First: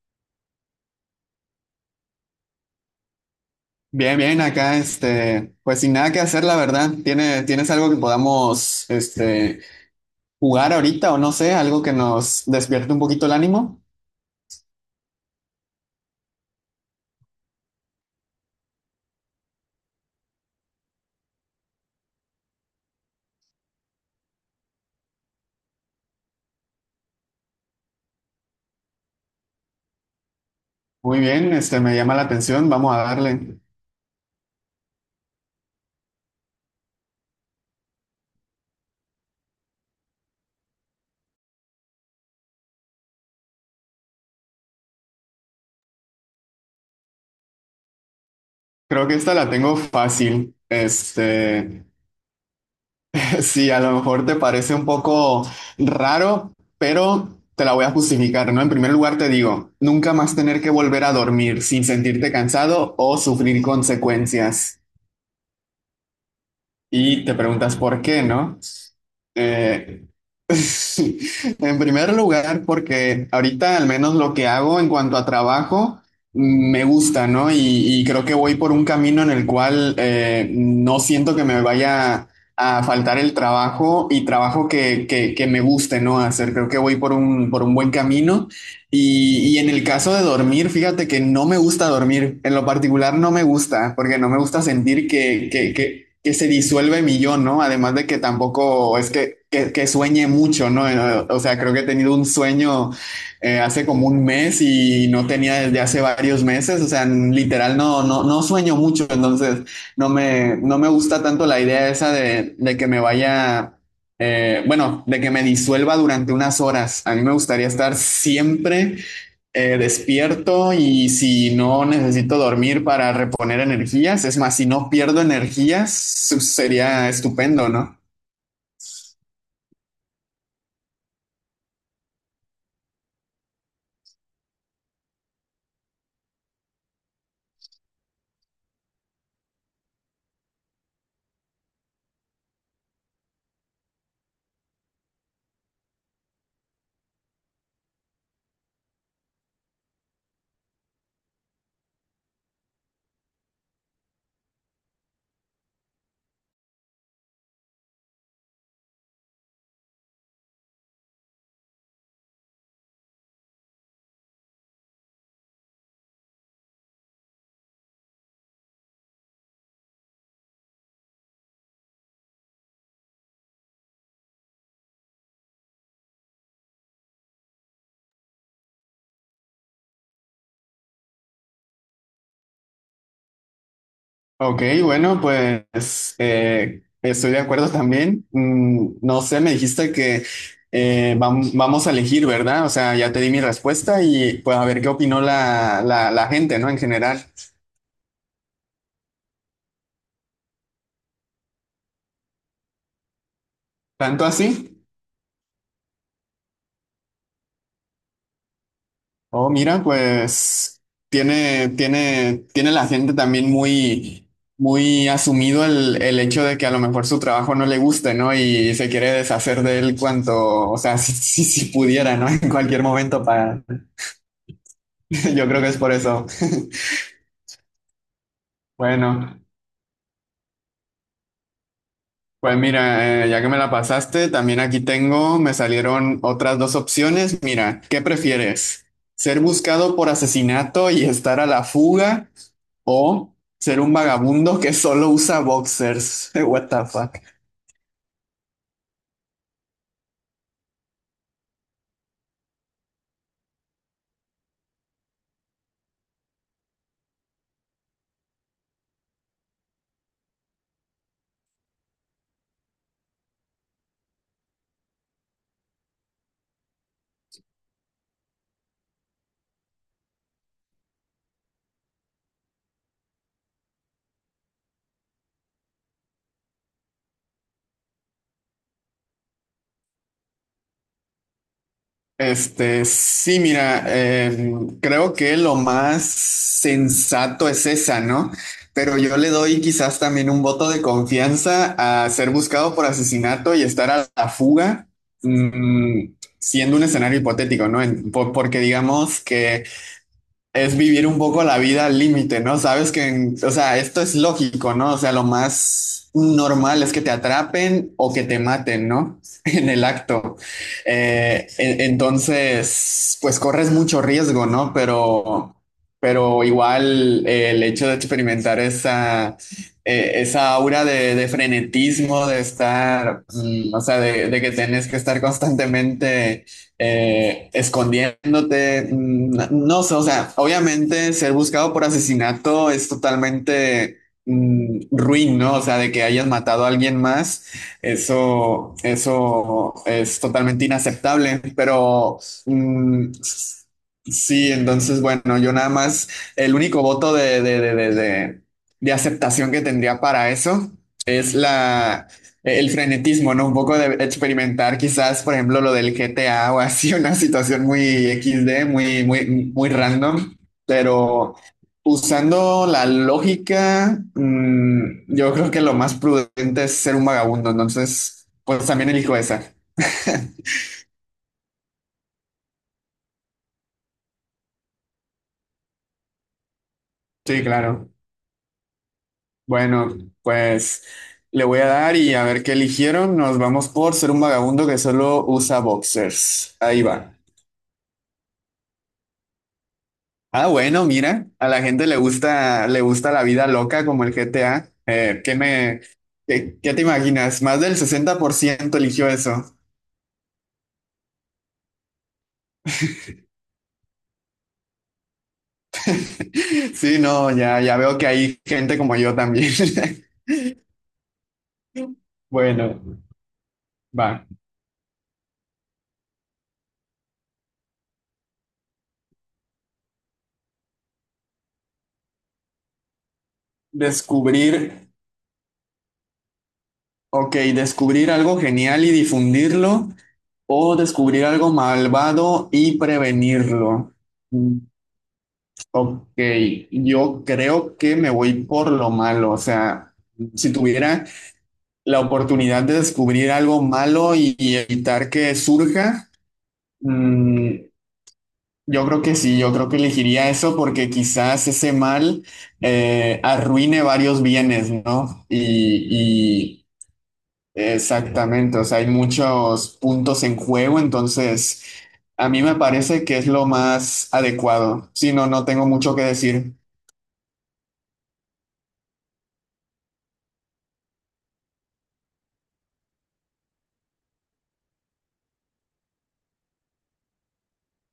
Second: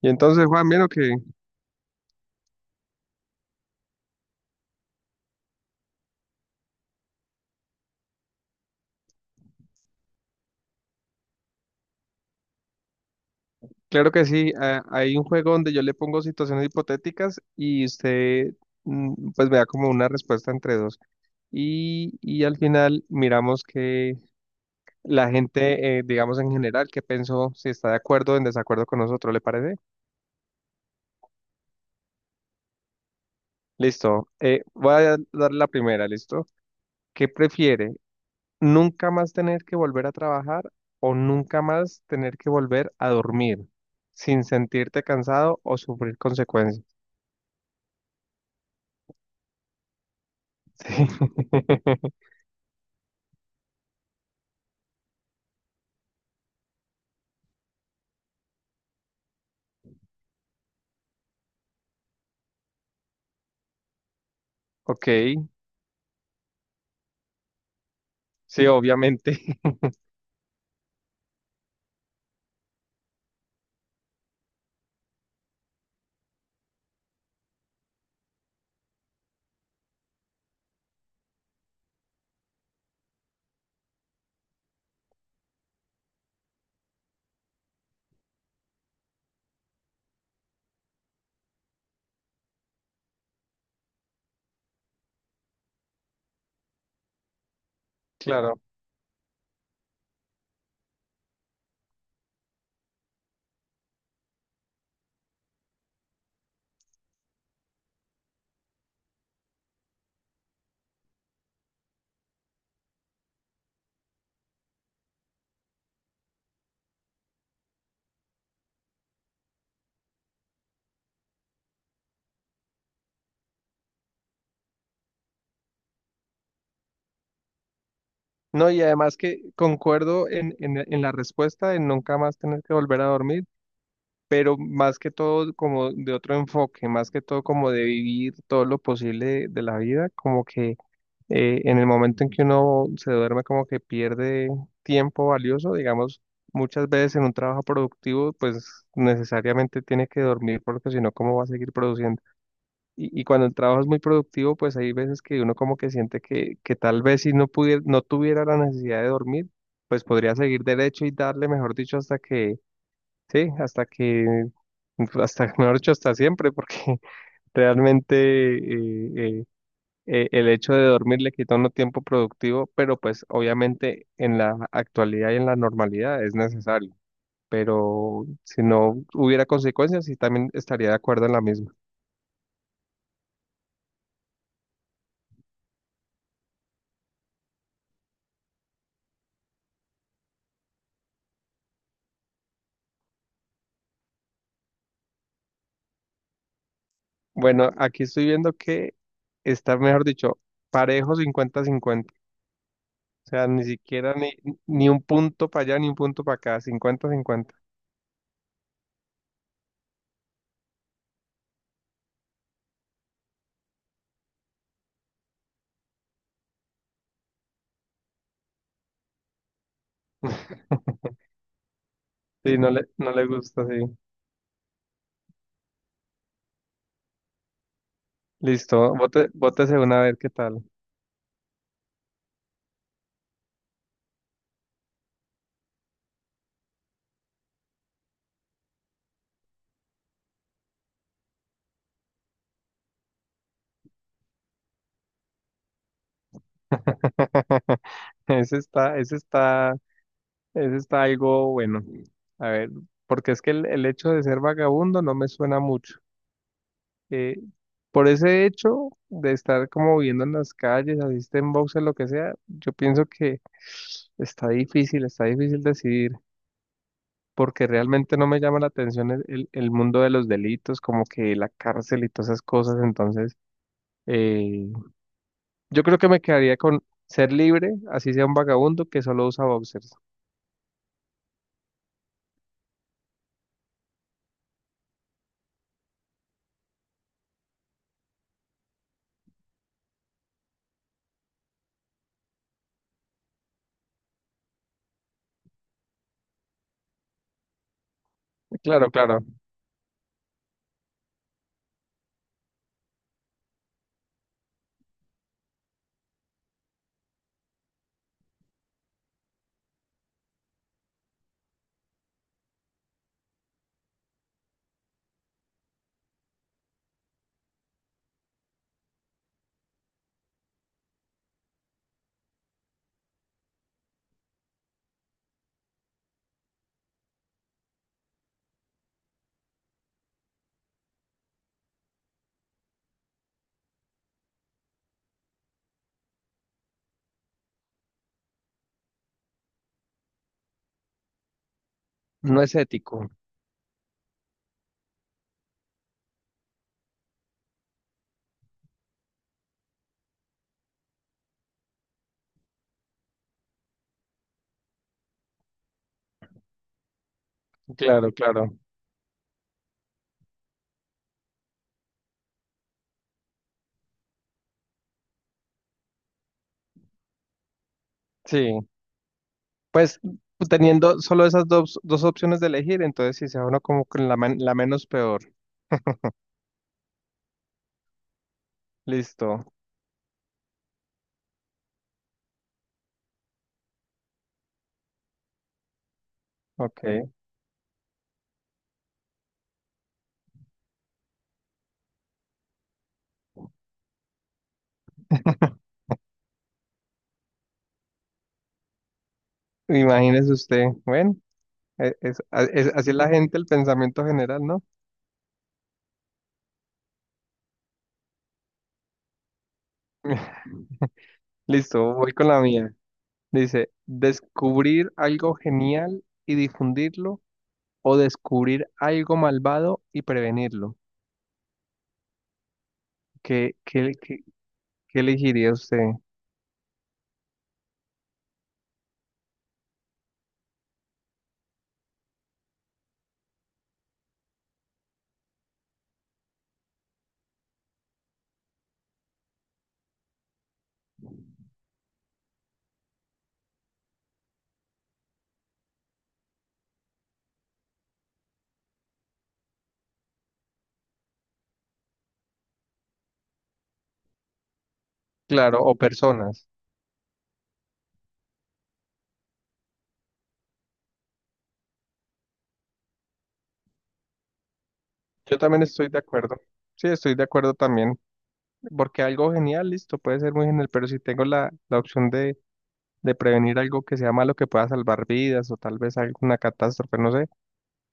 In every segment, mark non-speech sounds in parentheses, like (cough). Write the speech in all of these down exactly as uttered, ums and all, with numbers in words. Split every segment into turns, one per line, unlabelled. Y entonces, Juan, vieron que,
Bien, bien, acá, este, pues sin nada que hacer, la verdad. ¿Tiene, tienes algo que podamos, este, jugar ahorita o no sé, algo que nos despierte un poquito el ánimo?
claro que sí, a- hay un juego donde yo le pongo situaciones hipotéticas y usted mm, pues me da como una respuesta entre dos. Y, y al final miramos que la gente, eh, digamos en general, qué pensó, si está de acuerdo o en desacuerdo con nosotros, ¿le parece?
Muy bien, este, me llama la atención, vamos a darle.
Listo, eh, voy a dar la primera, ¿listo? ¿Qué prefiere? ¿Nunca más tener que volver a trabajar o nunca más tener que volver a dormir sin sentirte cansado o sufrir consecuencias?
Creo que esta la tengo fácil.
Sí.
Este,
(laughs)
(laughs) sí, a lo mejor te parece un poco raro, pero te la voy a justificar, ¿no? En primer lugar te digo, nunca más tener que volver a dormir sin sentirte cansado o sufrir consecuencias.
Ok,
Y te preguntas por qué, ¿no?
sí, obviamente. (laughs)
Eh, (laughs) en primer lugar, porque ahorita al menos lo que hago en cuanto a trabajo mm, me gusta, ¿no? Y, y creo que voy por un camino en el cual eh, no siento que me vaya a faltar el trabajo y trabajo que, que, que me guste, ¿no? Hacer, creo que voy por un, por un buen camino. Y, y en el caso de dormir, fíjate que no me gusta dormir. En lo particular no me gusta, porque no me gusta sentir que, que, que, que se disuelve mi yo, ¿no? Además de que
Claro.
tampoco es que, que, que sueñe mucho, ¿no? Eh, eh, o sea, creo que he tenido un sueño eh, hace como un mes y no tenía desde hace varios meses. O sea, en- literal no, no, no sueño mucho. Entonces, no me, no me gusta tanto la idea esa de, de que me vaya eh, bueno, de que me disuelva durante unas horas. A mí me gustaría estar siempre eh, despierto y si no necesito dormir para reponer energías, es más, si no pierdo energías, su- sería estupendo, ¿no?
No, y además que concuerdo en, en, en la respuesta de nunca más tener que volver a dormir, pero más que todo como de otro enfoque, más que todo como de vivir todo lo posible de, de la vida, como que eh, en el momento en que uno se duerme como que pierde tiempo valioso, digamos, muchas veces en un trabajo productivo pues necesariamente tiene que dormir porque si no, ¿cómo va a seguir produciendo? Y, y cuando el trabajo es muy productivo, pues hay veces que uno como que siente que, que tal vez si no pudiera, no tuviera la necesidad de dormir, pues podría seguir derecho y darle, mejor dicho, hasta que, sí, hasta que, hasta, (laughs) mejor dicho, hasta siempre, porque (laughs) realmente eh, eh, eh, el hecho de dormir le quita a uno tiempo productivo, pero pues obviamente en la actualidad y en la normalidad es necesario. Pero si no hubiera consecuencias, sí también estaría de acuerdo en la misma.
Ok, bueno, pues eh, estoy de acuerdo también. Mm, no sé, me dijiste que eh, vam- vamos a elegir, ¿verdad? O sea, ya te di mi respuesta y pues a ver qué opinó la, la, la gente, ¿no? En general.
Bueno, aquí estoy viendo que está, mejor dicho, parejo cincuenta cincuenta. O sea, ni siquiera
¿Tanto
ni,
así?
ni un punto para allá, ni un punto para acá, cincuenta cincuenta.
Oh, mira, pues tiene, tiene, tiene la gente también muy, muy asumido el, el hecho de que a lo mejor su trabajo no le guste, ¿no? Y se quiere deshacer de él cuanto, o
(laughs)
sea, (laughs) si, si, si pudiera, ¿no? (laughs) En
Sí, no le,
cualquier
(laughs) no
momento
le
para...
gusta, sí.
(laughs) Yo creo que es por eso.
Listo, bote,
Bueno,
bótese una a ver qué tal.
pues mira, eh, ya que me la pasaste, también aquí tengo, me salieron otras dos opciones. Mira, ¿qué prefieres? ¿Ser buscado por asesinato y estar a la fuga? O ser un vagabundo que solo usa boxers. (laughs) What the fuck.
(laughs) Ese está, ese está, ese está algo bueno. A ver, porque es que el, el hecho de ser vagabundo no me suena mucho. Eh, por ese hecho de estar como viviendo en las calles, asiste en boxes, lo que sea, yo pienso que está difícil, está difícil decidir. Porque realmente no me llama la atención el, el- el mundo de los delitos, como que la cárcel y todas esas cosas. Entonces, eh, yo creo que me quedaría con ser libre, así sea un vagabundo que solo usa boxers.
Este, sí, mira, eh, creo que lo más sensato es esa, ¿no? Pero yo le doy quizás también un voto de confianza a ser buscado por asesinato y estar a la fuga, mm, siendo un escenario hipotético, ¿no? En- por- porque
Claro, claro,
digamos que es vivir un poco la vida al límite, ¿no? Sabes que, en- o sea, esto es lógico, ¿no? O sea, lo más normal es que te atrapen o que te maten, ¿no? (laughs) En el acto. Eh, en- entonces, pues corres mucho riesgo, ¿no? Pero, pero igual eh, el hecho de experimentar esa, eh, esa aura de, de frenetismo, de estar, mm, o sea, de, de que tenés que estar constantemente eh, escondiéndote, no, no sé, o sea, obviamente ser buscado por asesinato es totalmente mm, ruin, ¿no? O sea, de que hayas matado a alguien más, eso, eso es totalmente inaceptable, pero
no es ético.
mm, sí, entonces, bueno, yo nada más, el único voto de, de, de, de, de de aceptación que tendría para eso es la, el frenetismo, ¿no? Un poco de experimentar quizás, por ejemplo, lo del G T A o así, (laughs) una situación muy
Claro,
X
claro.
D muy, muy, muy random, pero usando la lógica, mm, yo creo que lo más prudente es ser un vagabundo, entonces,
Sí,
pues también elijo esa.
pues teniendo solo esas dos, dos opciones de elegir, entonces si sea uno como con la, men- la menos peor.
Sí, claro.
Listo,
Bueno, pues le voy a dar y a ver qué eligieron. Nos vamos por ser un vagabundo que solo usa boxers. Ahí
ok.
va. Ah, bueno, mira, a la gente le gusta, le gusta la vida loca como el G T A. Eh, ¿qué me, qué, qué te imaginas? Más del sesenta por ciento eligió eso.
Imagínese usted, bueno, e- es- a- es- así es la gente, el pensamiento general, ¿no?
(laughs) Sí, no, ya, ya veo que hay gente como yo también. (laughs)
(laughs) Listo, voy con la mía.
Bueno,
Dice,
va.
descubrir algo genial y difundirlo o descubrir algo malvado y prevenirlo. ¿Qué, qué, qué-
Descubrir,
qué elegiría usted?
ok, descubrir algo genial y difundirlo o descubrir algo malvado y prevenirlo. Mm, Ok, yo creo que me voy por lo malo, o sea, si tuviera la oportunidad de descubrir algo malo y, y evitar que surja, mm, yo creo que sí, yo creo que elegiría eso porque quizás ese mal eh, arruine varios bienes, ¿no?
Claro, o personas.
Y, y exactamente, o sea, hay muchos puntos en juego, entonces a mí me parece que es lo más adecuado. Si no,
Yo
no
también
tengo
estoy
mucho
de
que
acuerdo.
decir.
Sí, estoy de acuerdo también. Porque algo genial, listo, puede ser muy genial, pero si tengo la, la opción de, de prevenir algo que sea malo, que pueda salvar vidas o tal vez alguna catástrofe, no sé.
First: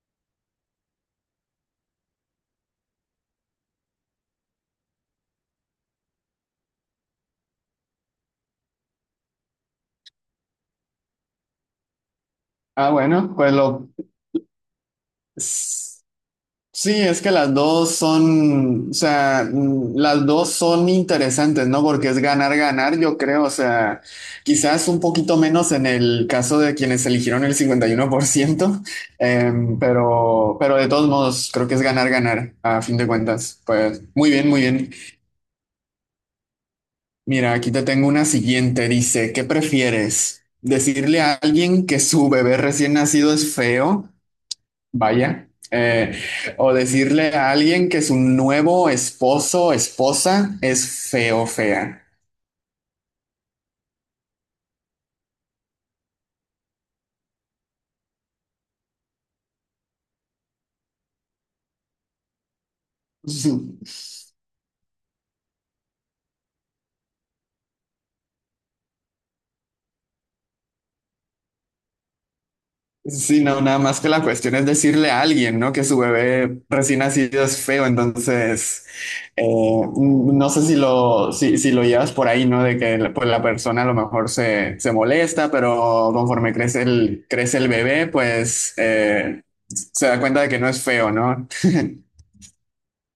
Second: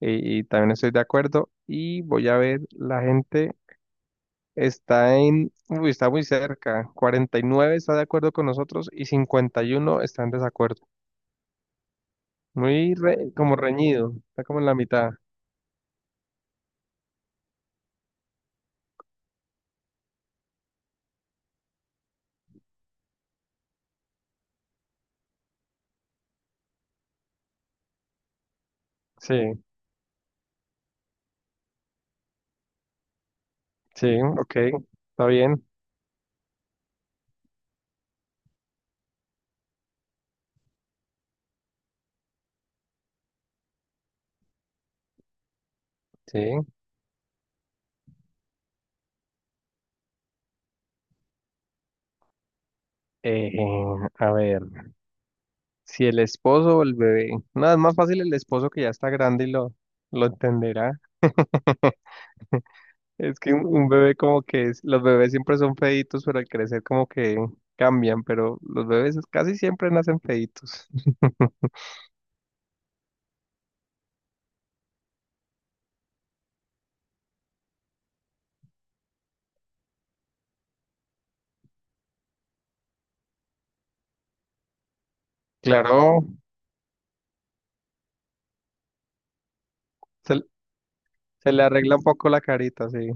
Y, y también estoy de acuerdo. Y voy a ver la gente. Está en, uy, está muy cerca. Cuarenta y nueve está de acuerdo con nosotros y cincuenta y uno está en desacuerdo.
Ah,
Muy re-
bueno, pues
como reñido, está como en la mitad.
lo... Sí, es que las dos son, o sea, mm, las dos son interesantes, ¿no? Porque es ganar, ganar, yo creo, o sea, quizás un poquito menos en el caso de quienes eligieron el cincuenta y uno por ciento, (laughs)
Sí,
em, pero, pero de todos modos, creo que es ganar, ganar, a fin de cuentas. Pues
sí,
muy bien,
ok,
muy bien.
está bien.
Mira, aquí te tengo una siguiente, dice, ¿qué prefieres? ¿Decirle a alguien que su bebé recién nacido es feo? Vaya, eh,
Sí.
o decirle a alguien que su nuevo esposo, esposa es feo, fea.
Eh, a ver, si el esposo o el bebé. Nada, es más fácil el esposo que ya está grande y lo, lo entenderá. Es que un, un
(laughs)
bebé como que es- los bebés siempre son feitos, pero al crecer como que cambian, pero los bebés casi siempre nacen feitos. (laughs)
Sí, no, nada más que la cuestión es decirle a alguien, ¿no? Que su bebé recién nacido es feo, entonces eh, no sé si lo, si, si lo llevas por ahí, ¿no? De que pues, la persona a lo mejor se, se molesta, pero
Claro,
conforme crece el, crece el bebé, pues eh, se da cuenta
se-
de que no es feo, ¿no?
se le arregla un poco la carita, sí.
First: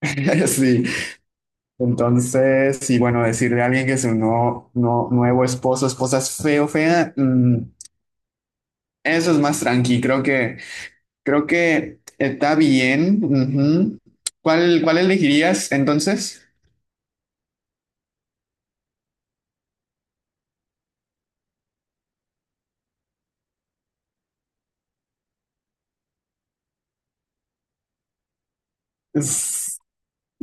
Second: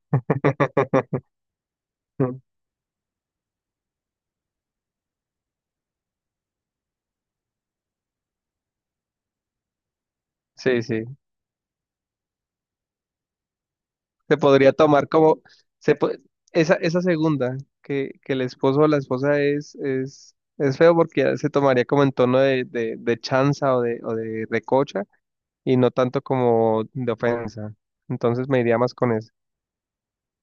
(laughs) Sí.
(laughs)
Entonces, y bueno, decirle a alguien que su no, no- nuevo esposo, esposa es feo, fea, mm, eso es más tranqui. Creo que,
Sí, sí.
creo que está bien. Ujú.
Se podría
¿Cuál, cuál
tomar como
elegirías
se po-
entonces?
esa, esa segunda, que, que el esposo o la esposa es, es, es feo porque ya se tomaría como en tono de, de, de chanza o de, o de recocha y no tanto como de ofensa. Entonces me iría más con eso.
Es-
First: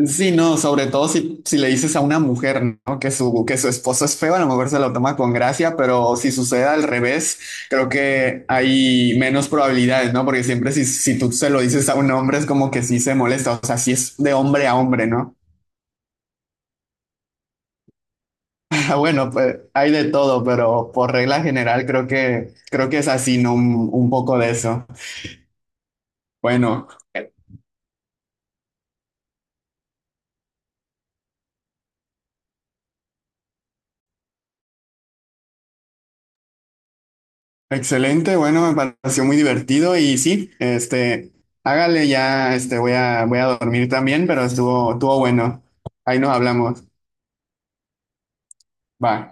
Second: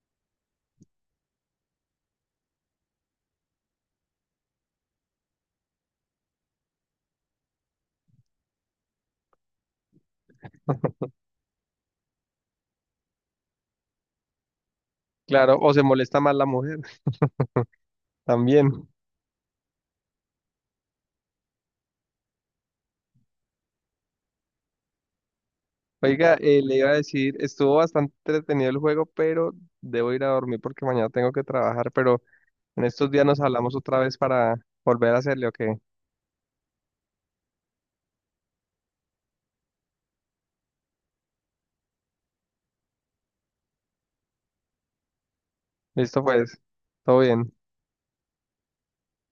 Sí, no, sobre todo si, si le dices a una mujer, ¿no? Que su, que su esposo es feo, a lo mejor se lo toma con gracia, pero si sucede al revés, creo que hay menos probabilidades, ¿no? Porque siempre si, si tú se lo dices a un hombre es como que sí se molesta, o sea, si es de hombre a hombre, ¿no?
Claro, o se molesta más la mujer (laughs) también.
Ah, bueno, pues hay de todo, pero por regla general creo que creo que es así, ¿no? Un, un poco de eso.
Oiga, eh, le
Bueno,
iba a decir, estuvo bastante entretenido el juego, pero debo ir a dormir porque mañana tengo que trabajar, pero en estos días nos hablamos otra vez para volver a hacerle, ¿o qué?
excelente, bueno, me pareció muy divertido y sí, este, hágale ya, este, voy a voy a dormir también, pero estuvo estuvo bueno. Ahí
Listo
nos
pues,
hablamos.
todo bien.
Va.